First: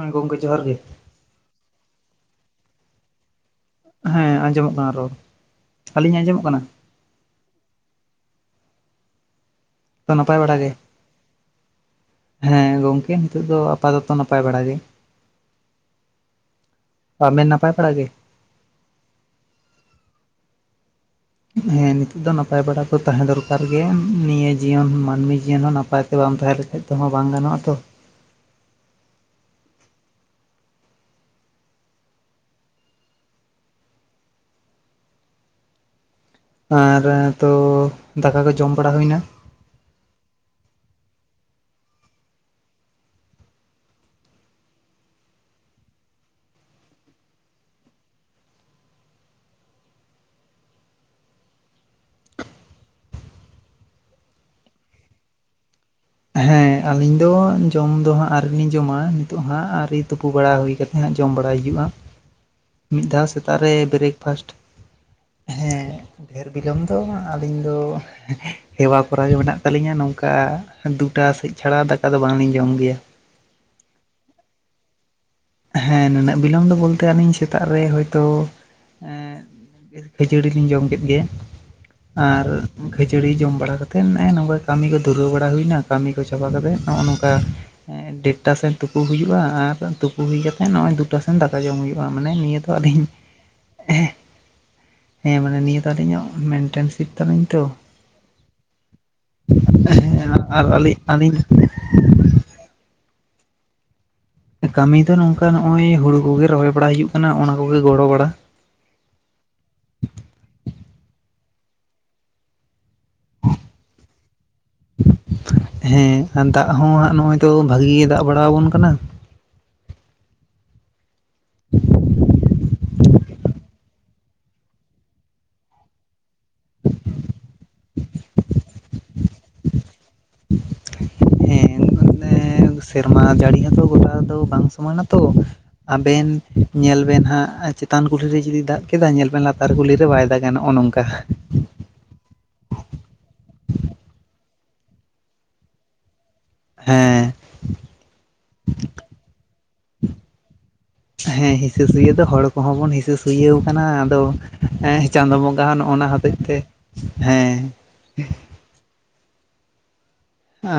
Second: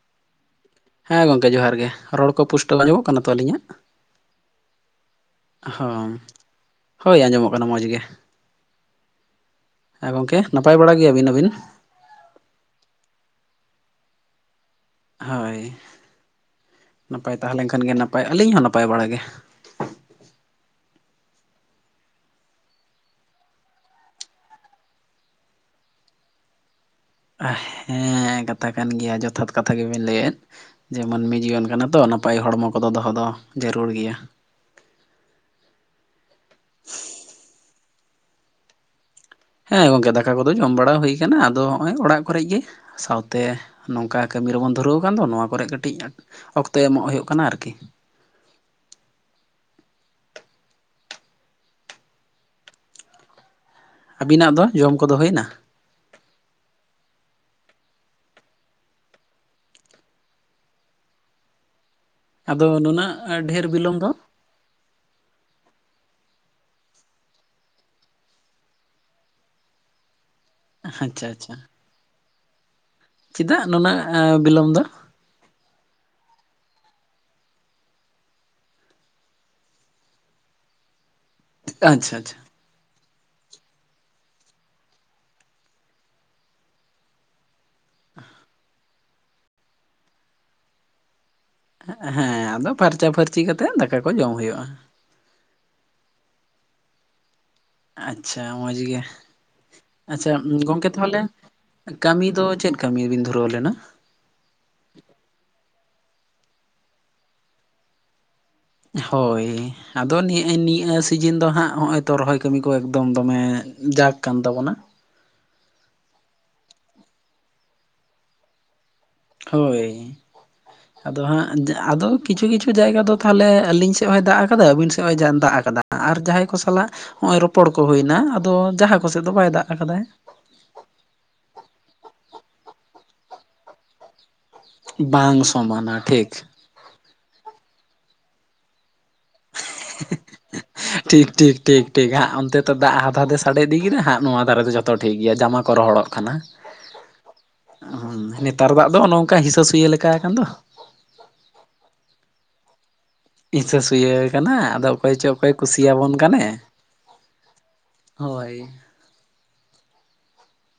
ᱦᱮᱸ ᱜᱚᱝᱠᱮ ᱡᱚᱦᱟᱨ ᱜᱮ᱾ ᱦᱮᱸ ᱜᱚᱝᱠᱮ ᱡᱚᱦᱟᱨ ᱜᱮ᱾ ᱨᱚᱲ ᱠᱚ ᱯᱩᱥᱴᱟᱹᱣ ᱟᱸᱡᱚᱜ ᱠᱟᱱᱟ ᱛᱚ ᱟᱹᱞᱤᱧᱟᱜ? ᱦᱮᱸ ᱟᱸᱡᱚᱢᱚᱜ ᱠᱟᱱᱟ ᱨᱚᱲ, ᱦᱚᱸ ᱟᱹᱞᱤᱧᱟᱜ ᱟᱸᱡᱚᱢᱚᱜ ᱠᱟᱱᱟ? ᱦᱳᱭ ᱟᱸᱡᱚᱢᱚᱜ ᱠᱟᱱᱟ ᱢᱚᱡᱽ ᱜᱮ᱾ ᱦᱮᱸ ᱜᱚᱝᱠᱮ ᱱᱟᱯᱟᱭ ᱵᱟᱲᱟ ᱜᱮᱭᱟᱵᱤᱱ ᱟᱹᱵᱤᱱ? ᱦᱮᱸ ᱜᱚᱝᱠᱮ ᱱᱤᱛᱚᱜ ᱫᱚ ᱟᱯᱟᱛᱚᱛᱚ ᱱᱟᱯᱟᱭ ᱵᱟᱲᱟ ᱜᱮ᱾ ᱦᱳᱭ ᱱᱟᱯᱟᱭ ᱛᱟᱦᱮᱸ ᱞᱮᱱᱠᱷᱟᱱ ᱜᱮ ᱱᱟᱯᱟᱭ ᱟᱹᱞᱤᱧ ᱦᱚᱸ ᱱᱟᱯᱟᱭ ᱵᱟᱲᱟ ᱜᱮ᱾ ᱦᱮᱸ ᱱᱤᱛᱚᱜ ᱫᱚ ᱱᱟᱯᱟᱭ ᱵᱟᱲᱟ ᱠᱚ ᱛᱟᱦᱮᱸ ᱫᱚᱨᱠᱟᱨ ᱜᱮ ᱱᱤᱭᱟᱹ ᱡᱤᱭᱚᱱ ᱢᱟᱹᱱᱢᱤ ᱡᱤᱭᱚᱱ ᱦᱚᱸ ᱱᱟᱯᱟᱭ ᱛᱮ ᱵᱟᱢ ᱛᱟᱦᱮᱸ ᱞᱮᱠᱷᱟᱡ᱾ ᱛᱮᱦᱚᱸ ᱵᱟᱝ ᱜᱟᱱᱚᱜᱼᱟ ᱛᱚ᱾ ᱦᱮᱸ ᱠᱟᱛᱷᱟ ᱠᱟᱱ ᱜᱮᱭᱟ ᱡᱚᱛᱷᱟᱛ ᱠᱟᱛᱷᱟ ᱜᱮᱵᱤᱱ ᱞᱮᱭᱮᱫ᱾ ᱡᱮ ᱢᱟᱹᱱᱢᱤ ᱡᱤᱭᱚᱱ ᱠᱟᱱᱟ ᱛᱚ ᱱᱟᱯᱟᱭ ᱦᱚᱲᱢᱚ ᱠᱚᱫᱚ ᱫᱚᱦᱚ ᱫᱚ, ᱡᱟᱹᱨᱩᱲ ᱜᱮᱭᱟ᱾ ᱟᱨ ᱛᱚ ᱫᱟᱠᱟ ᱠᱚ ᱡᱚᱢ ᱵᱟᱲᱟ ᱦᱩᱭᱱᱟ᱾ ᱦᱮᱸ ᱜᱚᱝᱠᱮ ᱫᱟᱠᱟ ᱠᱚᱫᱚ ᱡᱚᱢ ᱵᱟᱲᱟ ᱦᱩᱭ ᱠᱟᱱᱟ ᱟᱫᱚ ᱦᱚᱸᱜᱼᱚᱭ ᱚᱲᱟᱜ ᱠᱚᱨᱮᱜ ᱜᱮ᱾ ᱥᱟᱶᱛᱮ, ᱱᱚᱝᱠᱟ ᱠᱟᱹᱢᱤ ᱨᱮᱵᱚᱱ ᱫᱷᱩᱨᱟᱹᱣ ᱠᱟᱱ ᱫᱚ ᱱᱚᱣᱟ ᱠᱚᱨᱮᱜ ᱠᱟᱹᱴᱤᱡ ᱚᱠᱛᱚ ᱮᱢᱚᱜ ᱦᱳᱭᱳᱜ ᱠᱟᱱᱟ ᱟᱨᱠᱤ᱾ ᱟᱹᱵᱤᱱᱟᱜ ᱫᱚ ᱡᱚᱢ ᱠᱚᱫᱚ ᱦᱳᱭᱱᱟ? ᱦᱮᱸ ᱟᱹᱞᱤᱧ ᱫᱚ ᱡᱚᱢ ᱫᱚ ᱦᱟᱸᱜ ᱟᱹᱣᱨᱤ ᱞᱤᱧ ᱡᱚᱢᱟ ᱱᱤᱛᱚᱜ ᱦᱟᱸᱜ ᱟᱹᱣᱨᱤ ᱛᱳᱯᱳ ᱵᱟᱲᱟ ᱦᱳᱭ ᱠᱟ ᱦᱟᱸᱜ ᱡᱚᱢ ᱵᱟᱲᱟᱭ ᱦᱩᱭᱩᱜᱼᱟ᱾ ᱟᱫᱚ ᱢᱤᱫ ᱱᱩᱱᱟᱹᱜ ᱫᱷᱟᱣ ᱥᱮᱛᱟᱜ ᱰᱷᱮᱨ ᱨᱮ ᱵᱤᱞᱚᱢ ᱫᱚ ᱵᱨᱮᱠᱯᱷᱟᱥᱴ, ᱦᱮᱸ ᱰᱷᱮᱨ ᱵᱤᱞᱚᱢ ᱫᱚ ᱟᱹᱞᱤᱧᱫᱚ ᱦᱮᱣᱟ ᱠᱚᱨᱟᱜᱮ ᱢᱮᱱᱟᱜ ᱛᱟᱹᱞᱤᱧᱟ ᱱᱚᱝᱠᱟ᱾ ᱟᱪᱪᱷᱟ ᱫᱩᱴᱟ ᱟᱪᱪᱷᱟ ᱥᱮᱡ ᱪᱷᱟᱲᱟ ᱫᱟᱠᱟ ᱫᱚ ᱵᱟᱝᱞᱤᱧ ᱡᱚᱢ ᱜᱮᱭᱟ᱾ ᱪᱮᱫᱟᱜ ᱱᱩᱱᱟᱹᱜ ᱵᱤᱞᱚᱢ ᱫᱚ? ᱦᱮᱸ ᱱᱩᱱᱟᱹᱜ ᱵᱤᱞᱚᱢ ᱫᱚ ᱵᱚᱞᱛᱮ ᱟᱹᱞᱤᱧ ᱥᱮᱛᱟᱜ ᱨᱮ ᱦᱚᱭ ᱛᱚᱼᱼ ᱠᱷᱟᱹᱡᱟᱹᱲᱤ ᱞᱤᱧ ᱡᱚᱢ ᱠᱮᱫ ᱜᱮ, ᱟᱪᱪᱷᱟ ᱟᱪᱪᱷᱟ ᱟᱨᱼᱼ ᱠᱷᱟᱹᱡᱟᱹᱲᱤ ᱡᱚᱢ ᱵᱟᱲᱟ ᱠᱟᱛᱮᱫ ᱱᱚᱜᱼᱚᱭ ᱱᱚᱝᱠᱟ ᱠᱟᱹᱢᱤ ᱠᱚ ᱫᱷᱩᱨᱟᱹᱣ ᱵᱟᱲᱟ ᱦᱩᱭᱱᱟ ᱠᱟᱹᱢᱤ ᱠᱚ ᱪᱟᱵᱟ ᱠᱟᱛᱮᱫ ᱱᱚᱜᱼᱚ ᱱᱚᱝᱠᱟ᱾ ᱰᱮᱴ ᱴᱟ ᱥᱮᱫ ᱛᱩᱯᱩ ᱦᱩᱭᱩᱜᱼᱟ ᱟᱨ ᱛᱩᱯᱩ ᱦᱩᱭ ᱠᱟᱛᱮᱫ ᱱᱚᱜᱼᱚᱭ ᱫᱩᱴᱟᱼᱼ ᱴᱟ ᱥᱮᱱ ᱫᱟᱠᱟ ᱡᱚᱢ ᱦᱩᱭᱩᱜᱼᱟ ᱢᱟᱱᱮ ᱦᱮᱸ ᱱᱤᱭᱟᱹ ᱟᱫᱚ ᱫᱚ ᱟᱹᱞᱤᱧᱼᱼ ᱯᱷᱟᱨᱪᱟ ᱯᱷᱟᱨᱪᱤ ᱠᱟᱛᱮᱜ ᱫᱟᱠᱟ ᱠᱚ ᱡᱚᱢ ᱦᱩᱭᱩᱜᱼᱟ ᱦᱮᱸ ᱢᱟᱱᱮ ᱱᱤᱭᱟᱹ ᱫᱚ ᱟᱹᱞᱤᱧᱟᱜ ᱢᱮᱱᱴᱮᱱ ᱥᱤᱯ ᱛᱟᱹᱞᱤᱧ ᱛᱚ᱾ ᱟᱪᱪᱷᱟ ᱢᱚᱡᱽ ᱜᱮ᱾ ᱦᱮᱸ ᱟᱪᱪᱷᱟ ᱟᱨ ᱜᱚᱢᱠᱮ ᱟᱹᱞᱤᱧ ᱛᱟᱦᱞᱮᱼᱼ ᱟᱹᱞᱤᱧ ᱠᱟᱹᱢᱤ ᱫᱚ ᱪᱮᱫ ᱠᱟᱹᱢᱤ ᱨᱤᱵᱤᱱ ᱫᱷᱩᱨᱟᱹᱣ ᱞᱮᱱᱟ? ᱠᱟᱹᱢᱤ ᱫᱚ ᱱᱚᱝᱠᱟ ᱱᱚᱜᱼᱚᱭ ᱦᱳᱲᱩ ᱠᱚᱜᱮ ᱨᱚᱦᱚᱭ ᱵᱟᱲᱟ ᱦᱩᱭᱩᱜ ᱠᱟᱱᱟ ᱚᱱᱟ ᱠᱚᱜᱮ ᱜᱚᱲᱚ ᱵᱟᱲᱟ᱾ ᱦᱳᱭ ᱟᱫᱚ ᱱᱮᱜᱼ ᱱᱤᱭᱟᱹ ᱥᱤᱡᱤᱱ ᱫᱚ ᱦᱟᱸᱜ ᱦᱚᱜᱼᱚᱭ ᱛᱚ ᱨᱚᱦᱚᱭ ᱠᱟᱹᱢᱤ ᱠᱚ ᱮᱠᱫᱚᱢ ᱫᱚᱢᱮ ᱡᱟᱠᱼᱼ ᱠᱟᱱ ᱛᱟᱵᱚᱱᱟ᱾ ᱦᱮᱸ ᱟᱨ ᱫᱟᱜ ᱦᱚᱸ ᱦᱟᱸᱜ ᱱᱚᱜᱼᱚᱭ ᱛᱚ ᱵᱷᱟᱜᱮ ᱜᱮ ᱫᱟᱜ ᱵᱟᱲᱟ ᱟᱵᱚᱱ ᱠᱟᱱᱟ᱾ ᱦᱳᱭ, ᱟᱫᱚ ᱦᱟᱸᱜ ᱟᱫᱚ ᱠᱤᱪᱷᱩ ᱠᱤᱪᱷᱩ ᱡᱟᱭᱜᱟ ᱫᱚ ᱛᱟᱦᱟᱞᱮ ᱟᱹᱞᱤᱧ ᱥᱮᱫᱼᱼ ᱥᱮᱫ ᱦᱚᱸᱭ ᱫᱟᱜ ᱠᱟᱫᱟ ᱟᱹᱵᱤᱱ ᱥᱮᱫ ᱦᱚᱸᱭ ᱫᱟᱜ ᱠᱟᱫᱟ ᱟᱨ ᱡᱟᱦᱟᱸᱭ ᱠᱚ ᱥᱟᱞᱟᱜ ᱱᱚᱜᱼᱚᱭ ᱨᱚᱯᱚᱲ ᱠᱚ ᱦᱳᱭᱱᱟ ᱟᱫᱚ ᱡᱟᱦᱟᱸ ᱠᱚᱥᱮᱫ ᱫᱚ ᱵᱟᱭ ᱫᱟᱜ ᱠᱟᱫᱟᱭ᱾ ᱦᱮᱸ ᱢᱟᱱᱮ ᱥᱮᱨᱢᱟ ᱡᱟᱹᱲᱤ ᱦᱚᱸᱛᱚ ᱜᱚᱴᱟ ᱫᱚ ᱵᱟᱝ ᱥᱚᱢᱟᱱᱟ ᱛᱚ ᱵᱟᱝ ᱥᱚᱢᱟᱱᱟ ᱟᱵᱮᱱ᱾ ᱴᱷᱤᱠ ᱧᱮᱞ ᱵᱮᱱ ᱦᱟᱸᱜ ᱪᱮᱛᱟᱱ ᱠᱩᱞᱦᱤᱨᱮ ᱡᱩᱫᱤ ᱫᱟᱜ ᱠᱮᱫᱟ ᱧᱮᱞ ᱵᱮᱱ ᱞᱟᱛᱟᱨ ᱠᱩᱞᱦᱤᱨᱮ ᱵᱟᱭ ᱫᱟᱜᱼᱟ ᱱᱚᱜᱼᱚ ᱱᱚᱝᱠᱟ᱾ ᱴᱷᱤᱠ ᱴᱷᱤᱠ ᱴᱷᱤᱠ ᱴᱷᱤᱠ ᱦᱟᱸᱜ ᱚᱱᱛᱮ ᱫᱟᱜ ᱦᱟᱫᱼᱦᱟᱫᱮ ᱥᱟᱰᱮ ᱤᱫᱤ ᱠᱮᱫᱟ ᱦᱟᱸᱜ ᱱᱚᱣᱟ ᱫᱷᱟᱨᱮ ᱫᱚ ᱡᱚᱛᱚ ᱴᱷᱤᱠ ᱜᱮᱭᱟ ᱡᱟᱢᱟ ᱠᱚ ᱨᱚᱦᱚᱲᱚᱜ ᱠᱟᱱᱟ᱾ ᱦᱮᱸ ᱦᱩᱸ ᱱᱮᱛᱟᱨ ᱫᱟᱜ ᱫᱚ ᱚᱱᱚᱝᱠᱟ ᱦᱤᱥᱟᱹ ᱥᱩᱭᱟᱹ ᱞᱮᱠᱟ ᱟᱠᱟᱱ ᱫᱚ᱾ ᱦᱮᱸ ᱦᱤᱥᱟᱹ ᱥᱩᱭᱟᱹ ᱫᱚ ᱦᱚᱲ ᱠᱚᱦᱚ ᱵᱚᱱ ᱦᱤᱥᱟᱹ ᱥᱩᱭᱟᱹᱣ ᱦᱤᱥᱟᱹ ᱠᱟᱱᱟ ᱥᱩᱭᱟᱹ ᱟᱫᱚ ᱠᱟᱱᱟ ᱟᱫᱚ ᱚᱠᱚᱭ ᱪᱚ ᱪᱟᱸᱫᱚ ᱚᱠᱚᱭ ᱵᱚᱸᱜᱟ ᱦᱚᱸ ᱱᱚᱜᱼᱚ ᱱᱟ ᱠᱩᱥᱤᱭᱟᱵᱚᱱ ᱦᱚᱛᱮᱡ ᱠᱟᱱᱮ ᱛᱮ ᱦᱮᱸ᱾ ᱦᱳᱭ᱾